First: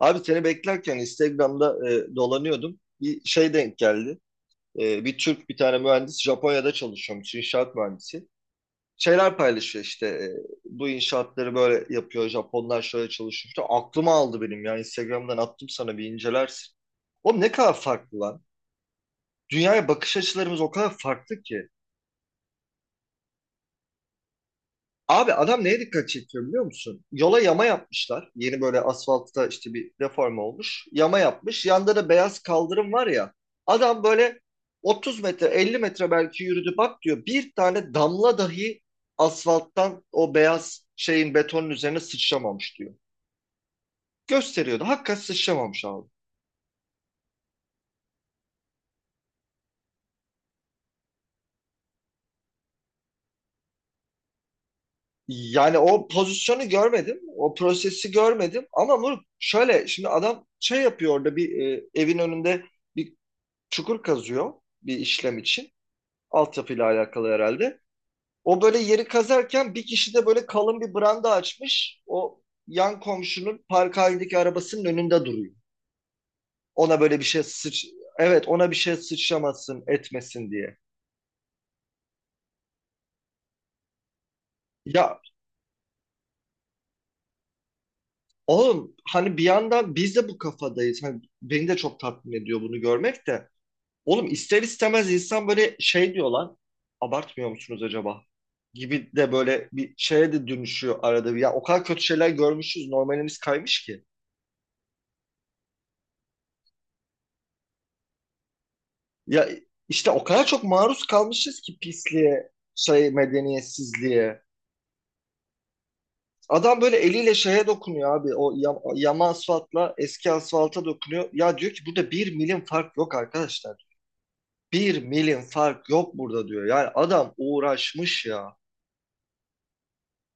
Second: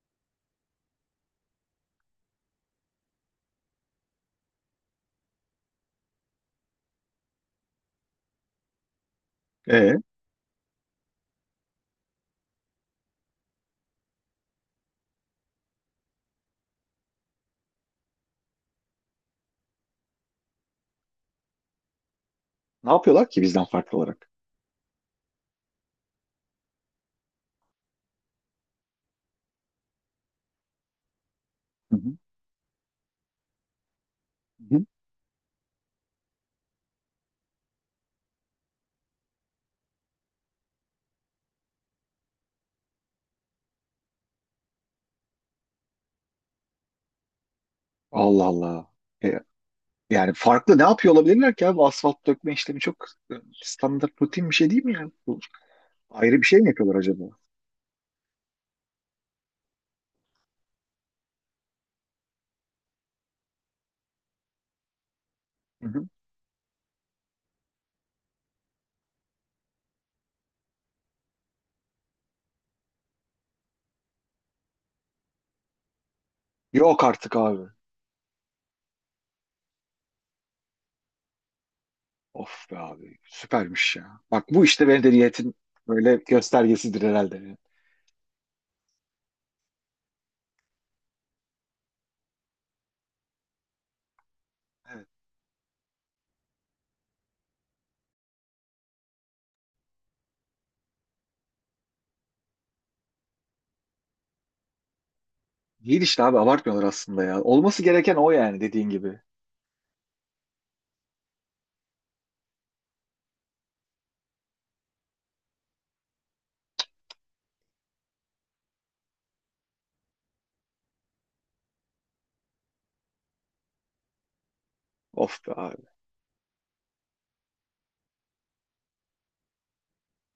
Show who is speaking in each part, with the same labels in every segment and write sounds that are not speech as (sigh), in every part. Speaker 1: Abi seni beklerken Instagram'da dolanıyordum. Bir şey denk geldi. Bir Türk bir tane mühendis Japonya'da çalışıyormuş, inşaat mühendisi. Şeyler paylaşıyor
Speaker 2: E,
Speaker 1: işte, bu inşaatları böyle yapıyor, Japonlar şöyle çalışıyor. İşte aklıma aldı benim ya, Instagram'dan attım sana, bir incelersin. Oğlum, ne kadar farklı lan. Dünyaya bakış açılarımız o kadar farklı ki.
Speaker 2: Ne yapıyorlar ki bizden farklı olarak?
Speaker 1: Abi, adam neye dikkat çekiyor biliyor musun? Yola yama yapmışlar. Yeni böyle asfaltta işte bir reform olmuş. Yama yapmış. Yanda
Speaker 2: Hı
Speaker 1: da
Speaker 2: hı.
Speaker 1: beyaz kaldırım var ya. Adam böyle
Speaker 2: Hı hı.
Speaker 1: 30 metre 50 metre belki yürüdü bak diyor. Bir tane damla dahi asfalttan o beyaz şeyin, betonun üzerine sıçramamış diyor. Gösteriyordu. Hakikaten sıçramamış abi.
Speaker 2: Allah Allah. E, Yani farklı ne yapıyor olabilirler ki abi? Asfalt dökme işlemi çok e, standart rutin bir şey değil mi yani? Bu
Speaker 1: Yani o
Speaker 2: ayrı bir şey mi
Speaker 1: pozisyonu
Speaker 2: yapıyorlar
Speaker 1: görmedim.
Speaker 2: acaba?
Speaker 1: O prosesi görmedim. Ama bu şöyle, şimdi adam şey yapıyor orada, bir evin önünde bir çukur kazıyor bir işlem için.
Speaker 2: Hı hı.
Speaker 1: Altyapıyla alakalı herhalde. O böyle yeri kazarken bir kişi de böyle kalın bir branda açmış. O, yan komşunun park halindeki arabasının önünde duruyor. Ona
Speaker 2: Yok
Speaker 1: böyle bir
Speaker 2: artık
Speaker 1: şey
Speaker 2: abi.
Speaker 1: sıç... Evet, ona bir şey sıçramasın etmesin diye.
Speaker 2: Of be abi. Süpermiş ya. Bak bu işte
Speaker 1: Ya
Speaker 2: medeniyetin böyle göstergesidir herhalde.
Speaker 1: oğlum, hani bir yandan biz de bu kafadayız. Hani beni de çok tatmin ediyor bunu görmek de. Oğlum, ister
Speaker 2: Evet.
Speaker 1: istemez insan böyle şey diyor lan. Abartmıyor musunuz acaba? Gibi de böyle bir şeye de dönüşüyor arada bir. Ya, o kadar kötü şeyler görmüşüz. Normalimiz kaymış ki.
Speaker 2: Değil işte abi, abartmıyorlar aslında ya. Olması gereken o yani, dediğin gibi.
Speaker 1: Ya işte, o kadar çok maruz kalmışız ki pisliğe, şey medeniyetsizliğe. Adam böyle eliyle şeye dokunuyor abi. O yama asfaltla eski asfalta dokunuyor. Ya diyor ki, burada bir milim fark yok arkadaşlar. Bir
Speaker 2: Of
Speaker 1: milim
Speaker 2: be abi.
Speaker 1: fark yok burada diyor. Yani adam uğraşmış ya.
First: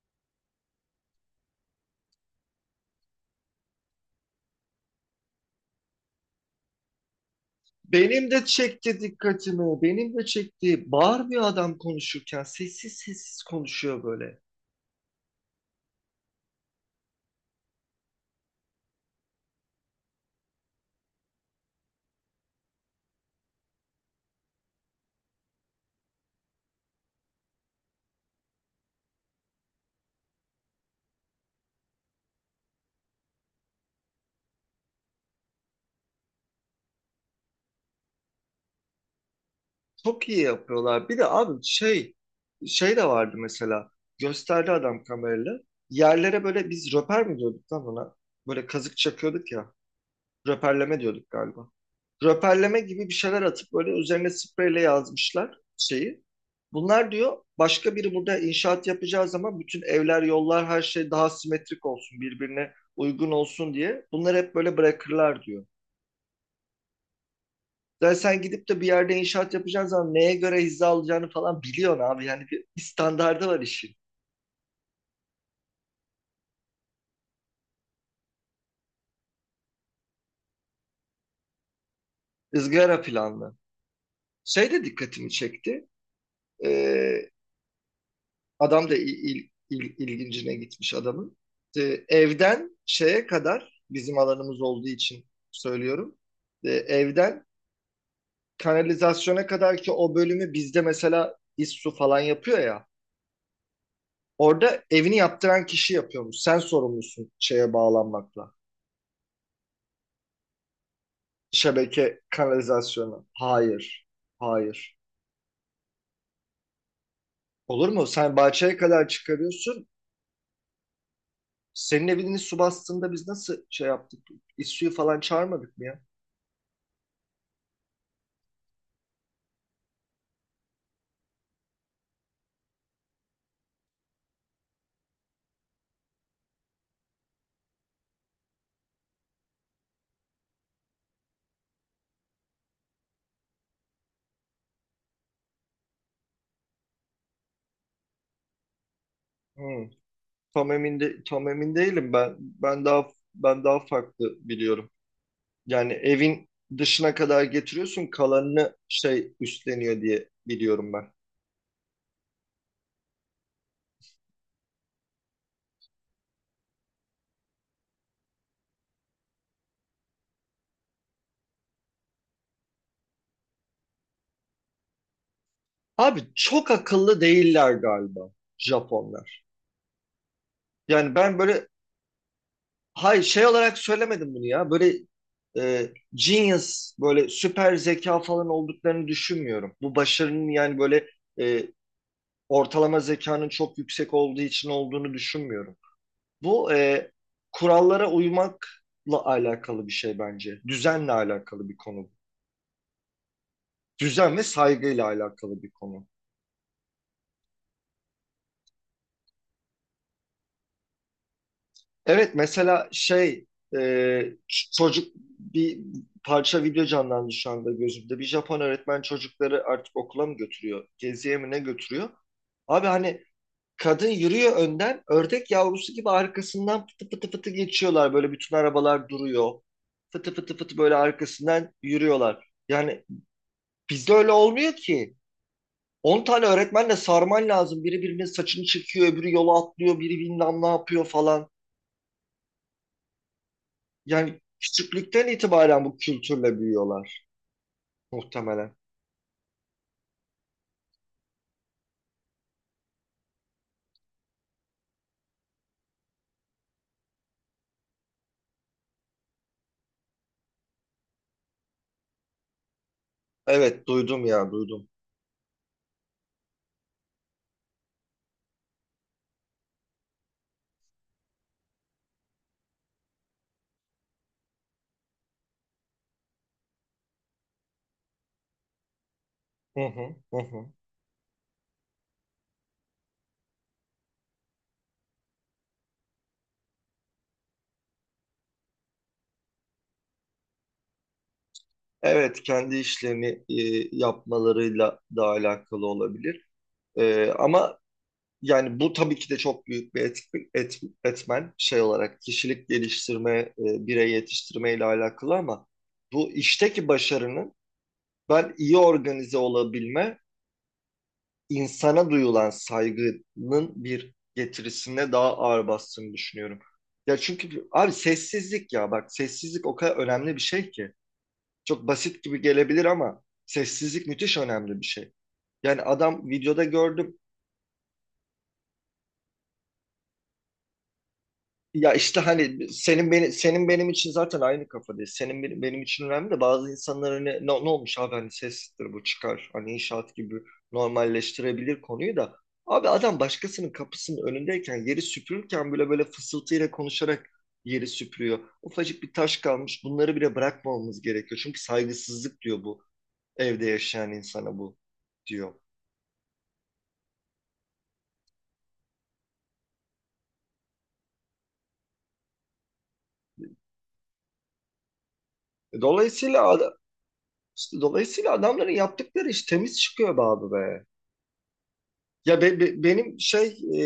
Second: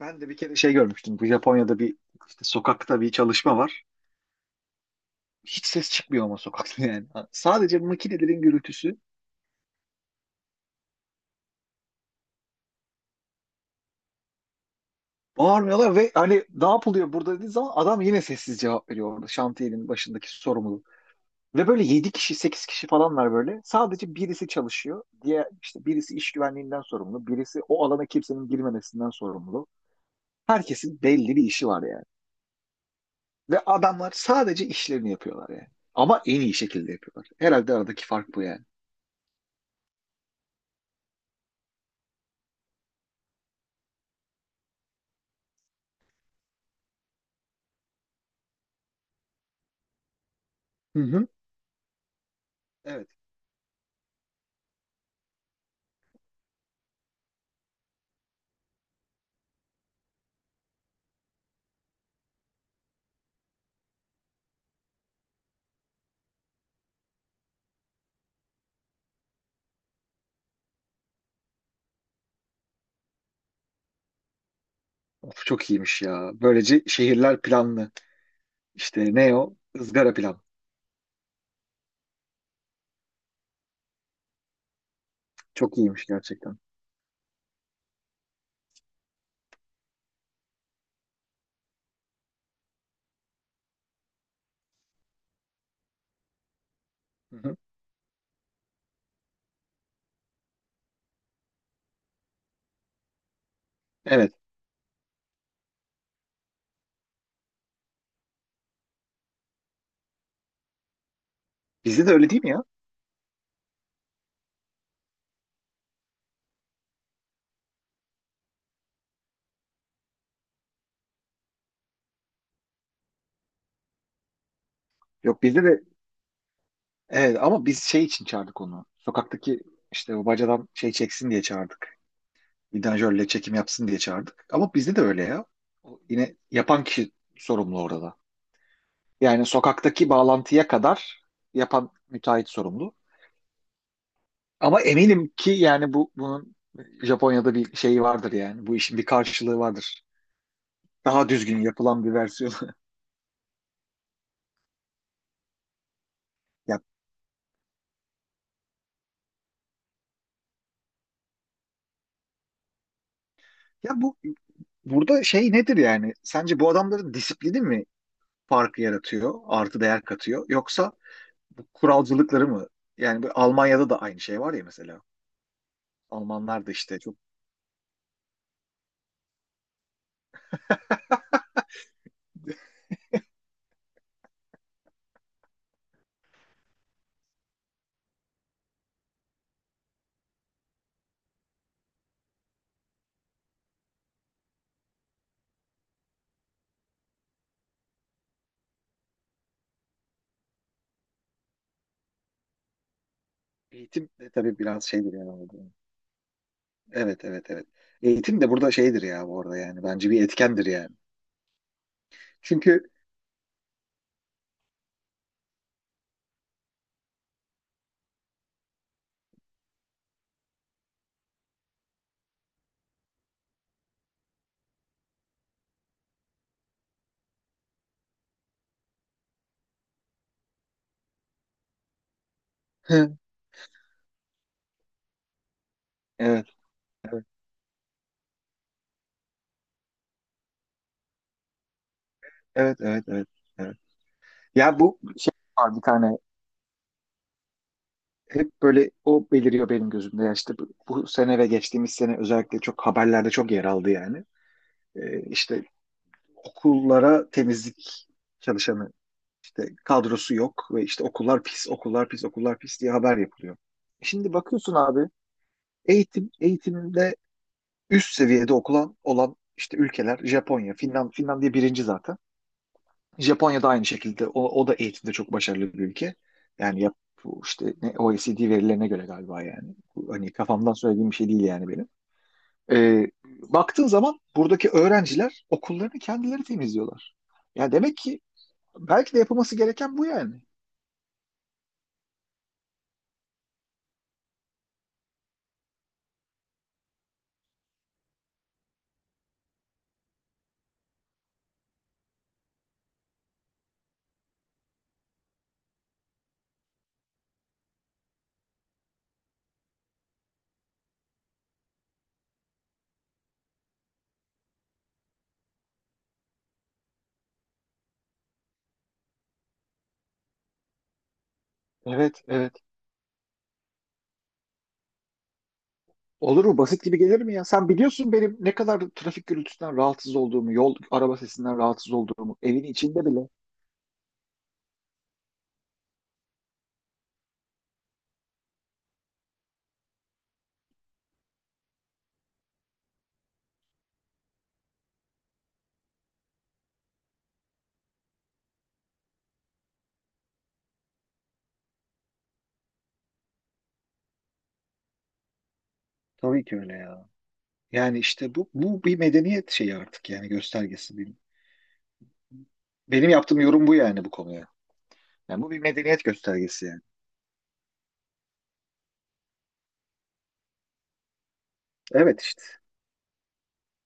Speaker 2: Ben de bir kere şey görmüştüm. Bu Japonya'da bir işte sokakta bir çalışma var. Hiç ses çıkmıyor ama sokakta (laughs) yani. Sadece
Speaker 1: Benim
Speaker 2: makinelerin
Speaker 1: de
Speaker 2: gürültüsü.
Speaker 1: çekti dikkatimi. Benim de çekti. Bağırmıyor adam konuşurken. Sessiz sessiz konuşuyor böyle.
Speaker 2: Bağırmıyorlar ve hani ne yapılıyor burada dediği zaman adam yine sessiz cevap veriyor orada. Şantiyenin başındaki sorumlu. Ve böyle 7 kişi 8 kişi falan var böyle. Sadece birisi çalışıyor. Diye işte birisi iş güvenliğinden sorumlu. Birisi o alana kimsenin girmemesinden sorumlu. Herkesin belli bir işi var yani. Ve adamlar sadece işlerini yapıyorlar yani. Ama en iyi şekilde yapıyorlar. Herhalde aradaki fark bu yani.
Speaker 1: Çok iyi yapıyorlar. Bir de abi şey şey de vardı mesela. Gösterdi adam kamerayla. Yerlere böyle, biz röper mi diyorduk lan ona? Böyle kazık çakıyorduk ya.
Speaker 2: Hı
Speaker 1: Röperleme
Speaker 2: hı.
Speaker 1: diyorduk galiba. Röperleme gibi
Speaker 2: Evet.
Speaker 1: bir şeyler atıp böyle üzerine spreyle yazmışlar şeyi. Bunlar diyor, başka biri burada inşaat yapacağı zaman bütün evler, yollar, her şey daha simetrik olsun, birbirine uygun olsun diye. Bunları hep böyle bırakırlar diyor. Yani sen gidip de bir yerde inşaat yapacağın zaman neye göre hizaya alacağını falan biliyorsun abi. Yani bir, standardı var işin.
Speaker 2: Of, çok iyiymiş ya. Böylece şehirler planlı. İşte ne o? Izgara pilav.
Speaker 1: Izgara planlı. Şey de dikkatimi
Speaker 2: Çok
Speaker 1: çekti.
Speaker 2: iyiymiş gerçekten.
Speaker 1: Ee, Adam da ilgincine gitmiş adamın. İşte evden şeye kadar bizim alanımız olduğu için söylüyorum.
Speaker 2: Hı
Speaker 1: Evden
Speaker 2: hı.
Speaker 1: kanalizasyona kadar ki o bölümü, bizde mesela İSSU falan yapıyor ya.
Speaker 2: Evet.
Speaker 1: Orada evini yaptıran kişi yapıyormuş. Sen sorumlusun şeye bağlanmakla.
Speaker 2: Bizde de
Speaker 1: Şebeke
Speaker 2: öyle değil mi ya?
Speaker 1: kanalizasyonu. Hayır. Hayır. Olur mu? Sen bahçeye kadar çıkarıyorsun. Senin evini su bastığında biz nasıl şey yaptık? İSSU'yu falan
Speaker 2: Yok, bizde
Speaker 1: çağırmadık mı
Speaker 2: de
Speaker 1: ya?
Speaker 2: evet, ama biz şey için çağırdık onu. Sokaktaki işte o bacadan şey çeksin diye çağırdık. Vidanjörle çekim yapsın diye çağırdık. Ama bizde de öyle ya. O yine yapan kişi sorumlu orada. Yani sokaktaki bağlantıya kadar yapan müteahhit sorumlu. Ama eminim ki yani bunun Japonya'da bir şeyi vardır yani. Bu işin bir karşılığı
Speaker 1: Hı.
Speaker 2: vardır.
Speaker 1: Tam emin de,
Speaker 2: Daha
Speaker 1: tam
Speaker 2: düzgün
Speaker 1: emin
Speaker 2: yapılan
Speaker 1: değilim
Speaker 2: bir
Speaker 1: ben.
Speaker 2: versiyonu. (laughs)
Speaker 1: Ben daha farklı biliyorum. Yani evin
Speaker 2: Ya,
Speaker 1: dışına kadar getiriyorsun, kalanını şey üstleniyor diye biliyorum ben.
Speaker 2: ya, bu burada şey nedir yani? Sence bu adamların disiplini mi farkı yaratıyor, artı değer katıyor? Yoksa bu kuralcılıkları mı? Yani bu Almanya'da da aynı şey var ya mesela.
Speaker 1: Abi
Speaker 2: Almanlar
Speaker 1: çok
Speaker 2: da işte çok.
Speaker 1: akıllı değiller galiba Japonlar. Yani ben böyle hay şey olarak söylemedim bunu ya. Böyle genius, böyle süper zeka falan olduklarını düşünmüyorum. Bu başarının yani böyle, e, ortalama zekanın çok yüksek olduğu için olduğunu düşünmüyorum. Bu kurallara uymakla alakalı bir şey bence. Düzenle alakalı bir konu.
Speaker 2: Eğitim de
Speaker 1: Düzen ve
Speaker 2: tabii biraz
Speaker 1: saygıyla
Speaker 2: şeydir yani, orada.
Speaker 1: alakalı bir konu.
Speaker 2: Evet, evet, evet. Eğitim de burada şeydir ya bu arada yani. Bence bir etkendir yani.
Speaker 1: Evet
Speaker 2: Çünkü
Speaker 1: mesela şey, e, çocuk, bir parça video canlandı şu anda gözümde. Bir Japon öğretmen çocukları artık okula mı götürüyor, geziye mi ne götürüyor? Abi hani, kadın yürüyor önden, ördek yavrusu gibi arkasından fıtı fıtı fıtı geçiyorlar. Böyle bütün arabalar duruyor. Fıtı fıtı fıtı böyle arkasından yürüyorlar. Yani
Speaker 2: hı,
Speaker 1: bizde öyle olmuyor ki. 10 tane
Speaker 2: evet,
Speaker 1: öğretmenle
Speaker 2: evet,
Speaker 1: sarman lazım. Biri birinin saçını çekiyor, öbürü yola atlıyor, biri bilmem ne yapıyor falan.
Speaker 2: evet, evet, evet. Evet.
Speaker 1: Yani
Speaker 2: Ya bu
Speaker 1: küçüklükten
Speaker 2: şey var bir
Speaker 1: itibaren bu
Speaker 2: tane,
Speaker 1: kültürle büyüyorlar
Speaker 2: hep
Speaker 1: muhtemelen.
Speaker 2: böyle o beliriyor benim gözümde. Ya işte bu sene ve geçtiğimiz sene özellikle çok haberlerde çok yer aldı yani. İşte okullara temizlik çalışanı işte kadrosu yok ve işte okullar pis, okullar pis, okullar pis diye haber yapılıyor.
Speaker 1: Evet duydum
Speaker 2: Şimdi
Speaker 1: ya,
Speaker 2: bakıyorsun
Speaker 1: duydum.
Speaker 2: abi, eğitimde üst seviyede okulan olan işte ülkeler Japonya, Finland, Finlandiya birinci zaten. Japonya da aynı şekilde o da eğitimde çok başarılı bir ülke. Yani yap, bu işte ne, OECD verilerine göre galiba yani.
Speaker 1: Hı
Speaker 2: Bu
Speaker 1: hı,
Speaker 2: hani
Speaker 1: hı hı.
Speaker 2: kafamdan söylediğim bir şey değil yani benim. Baktığın zaman buradaki öğrenciler okullarını kendileri temizliyorlar. Yani demek ki belki de yapılması gereken bu yani.
Speaker 1: Evet, kendi işlerini yapmalarıyla da alakalı olabilir. Ama yani bu tabii ki de çok büyük bir etmen, şey olarak kişilik geliştirme, birey yetiştirme ile alakalı, ama bu işteki başarının, ben iyi organize olabilme, insana duyulan saygının bir getirisine daha ağır bastığını düşünüyorum. Ya çünkü abi, sessizlik ya, bak sessizlik o kadar önemli bir şey ki. Çok basit
Speaker 2: Evet,
Speaker 1: gibi
Speaker 2: evet.
Speaker 1: gelebilir ama sessizlik müthiş önemli bir şey. Yani adam,
Speaker 2: Olur mu?
Speaker 1: videoda
Speaker 2: Basit gibi
Speaker 1: gördüm.
Speaker 2: gelir mi ya? Sen biliyorsun benim ne kadar trafik gürültüsünden rahatsız olduğumu, yol araba sesinden rahatsız
Speaker 1: Ya işte
Speaker 2: olduğumu, evin
Speaker 1: hani,
Speaker 2: içinde
Speaker 1: senin
Speaker 2: bile.
Speaker 1: beni, senin benim için zaten aynı kafadayız. Senin benim, benim için önemli, de bazı insanlar hani, ne, ne olmuş abi, hani sestir bu, çıkar. Hani inşaat gibi normalleştirebilir konuyu da. Abi adam başkasının kapısının önündeyken, yeri süpürürken bile böyle fısıltıyla konuşarak yeri süpürüyor. Ufacık bir taş kalmış. Bunları bile bırakmamamız gerekiyor. Çünkü saygısızlık diyor bu, evde yaşayan insana bu, diyor.
Speaker 2: Tabii ki öyle ya. Yani işte bu bir medeniyet şeyi artık yani, göstergesi. Benim yaptığım yorum bu yani, bu konuya. Yani bu bir
Speaker 1: E,
Speaker 2: medeniyet
Speaker 1: Dolayısıyla
Speaker 2: göstergesi
Speaker 1: ad-
Speaker 2: yani.
Speaker 1: işte dolayısıyla adamların yaptıkları iş temiz çıkıyor be abi be.
Speaker 2: Evet
Speaker 1: Ya
Speaker 2: işte.
Speaker 1: benim şey, e,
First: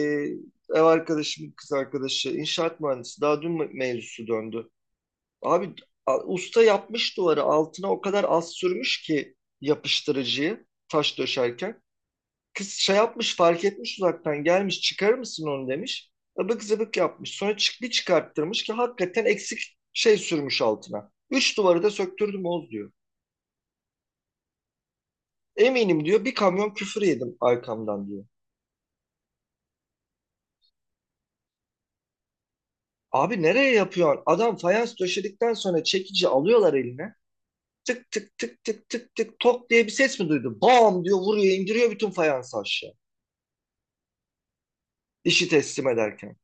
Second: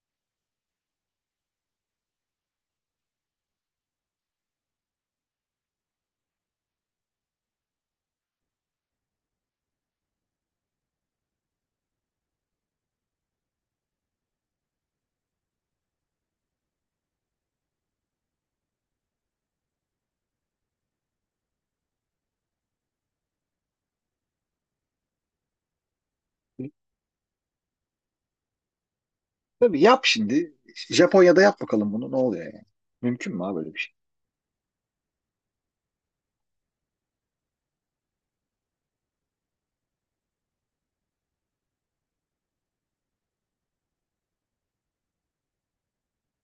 Speaker 1: ev arkadaşım, kız arkadaşı inşaat mühendisi. Daha dün mevzusu döndü. Abi, usta yapmış duvarı, altına o kadar az sürmüş ki yapıştırıcıyı, taş döşerken. Kız şey yapmış, fark etmiş, uzaktan gelmiş, çıkarır mısın onu demiş. Abık zıbık yapmış. Sonra çık bir çıkarttırmış ki hakikaten eksik şey sürmüş altına. Üç duvarı da söktürdüm Oğuz diyor. Eminim diyor, bir kamyon küfür yedim arkamdan diyor.
Speaker 2: Tabii yap şimdi. Japonya'da yap bakalım bunu, ne oluyor yani. Mümkün
Speaker 1: Abi
Speaker 2: mü abi
Speaker 1: nereye
Speaker 2: böyle bir şey?
Speaker 1: yapıyorsun? Adam fayans döşedikten sonra çekici alıyorlar eline. Tık tık tık tık tık tık tok diye bir ses mi duydun? Bam diyor, vuruyor indiriyor bütün fayansı aşağı. İşi teslim ederken.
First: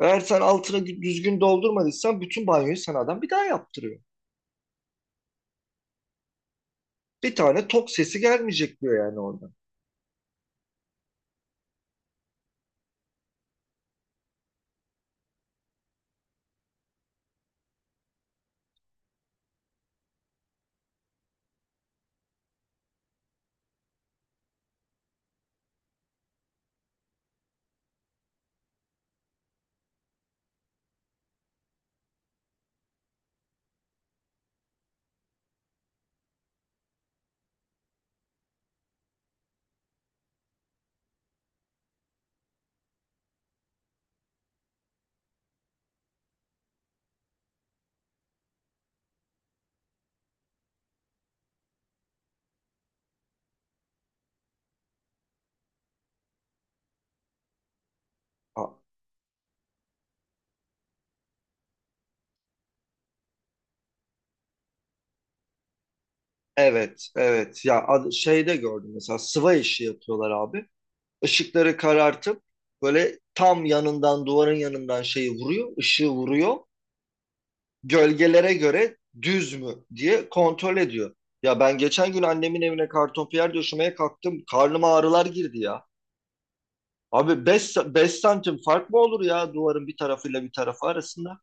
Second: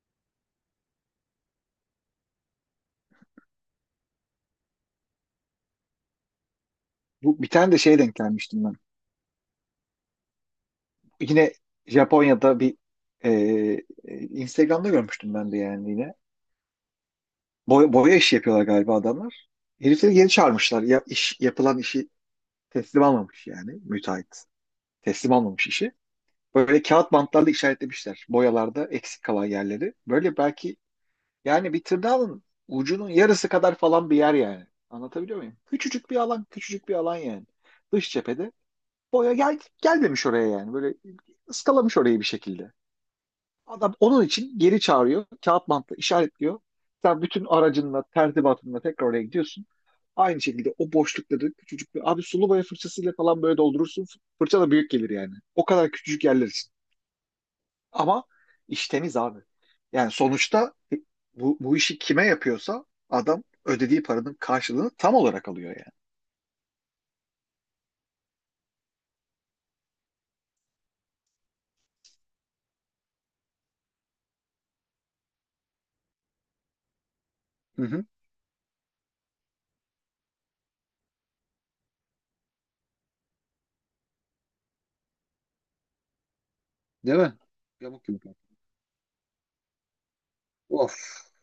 Speaker 1: Eğer sen altına düzgün doldurmadıysan bütün banyoyu sana adam bir daha yaptırıyor. Bir
Speaker 2: Bu bir
Speaker 1: tane
Speaker 2: tane de
Speaker 1: tok
Speaker 2: şeye denk
Speaker 1: sesi
Speaker 2: gelmiştim ben.
Speaker 1: gelmeyecek diyor yani oradan.
Speaker 2: Yine Japonya'da bir e, Instagram'da görmüştüm ben de yani yine. Boya işi yapıyorlar galiba adamlar. Herifleri geri çağırmışlar. Ya, iş, yapılan işi teslim almamış yani müteahhit. Teslim almamış işi. Böyle kağıt bantlarla işaretlemişler. Boyalarda eksik kalan yerleri. Böyle belki yani bir tırnağın ucunun yarısı kadar falan bir yer yani. Anlatabiliyor muyum? Küçücük bir alan, küçücük bir alan yani. Dış cephede gelmemiş oraya yani. Böyle ıskalamış orayı bir şekilde. Adam onun için geri çağırıyor. Kağıt bantla işaretliyor. Sen bütün aracınla, tertibatınla tekrar oraya gidiyorsun. Aynı şekilde o boşlukları küçücük bir... Abi sulu boya fırçasıyla falan böyle doldurursun. Fırça da büyük gelir yani. O kadar küçücük yerler için. Ama
Speaker 1: Aa,
Speaker 2: iş temiz abi. Yani sonuçta bu işi kime yapıyorsa adam ödediği paranın karşılığını tam olarak alıyor
Speaker 1: evet evet ya, şeyde gördüm mesela, sıva işi yapıyorlar abi. Işıkları karartıp böyle tam yanından, duvarın yanından şeyi vuruyor, ışığı vuruyor.
Speaker 2: yani. Hı hı.
Speaker 1: Gölgelere göre düz mü diye kontrol ediyor. Ya ben geçen gün annemin evine kartonpiyer döşemeye kalktım. Karnıma ağrılar girdi ya.
Speaker 2: Değil mi?
Speaker 1: Abi, 5
Speaker 2: Yamuk
Speaker 1: 5
Speaker 2: yumuk.
Speaker 1: santim fark mı olur ya duvarın bir tarafıyla bir tarafı
Speaker 2: Of.
Speaker 1: arasında?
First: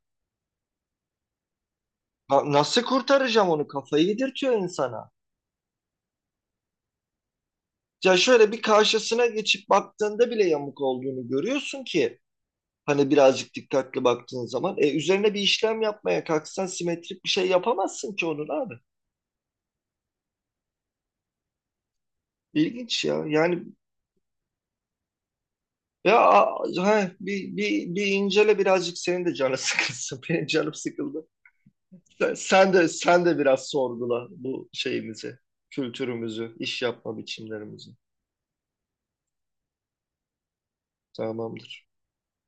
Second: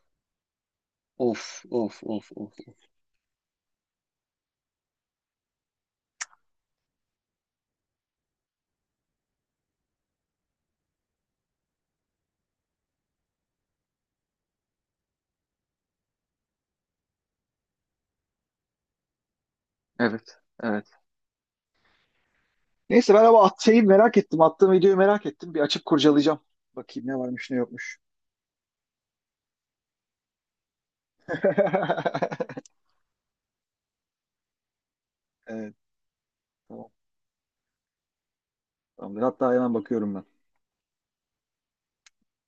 Speaker 2: Of. Of. Of. Of.
Speaker 1: Nasıl kurtaracağım onu? Kafayı yedirtiyor insana. Ya şöyle bir karşısına geçip baktığında bile yamuk olduğunu görüyorsun ki, hani birazcık dikkatli baktığın zaman. Üzerine bir işlem yapmaya kalksan simetrik bir şey yapamazsın ki onun abi.
Speaker 2: Evet. Evet.
Speaker 1: İlginç
Speaker 2: Neyse
Speaker 1: ya.
Speaker 2: ben ama at
Speaker 1: Yani,
Speaker 2: şeyi merak ettim. Attığım videoyu merak ettim. Bir açıp
Speaker 1: ya,
Speaker 2: kurcalayacağım. Bakayım
Speaker 1: he,
Speaker 2: ne varmış ne yokmuş.
Speaker 1: bir incele birazcık, senin de canı sıkılsın. (laughs) Benim canım sıkıldı.
Speaker 2: (laughs)
Speaker 1: Sen de biraz sorgula bu şeyimizi,
Speaker 2: Evet,
Speaker 1: kültürümüzü, iş
Speaker 2: tamam.
Speaker 1: yapma biçimlerimizi.
Speaker 2: Tamamdır. Hatta hemen bakıyorum ben.
Speaker 1: Tamamdır.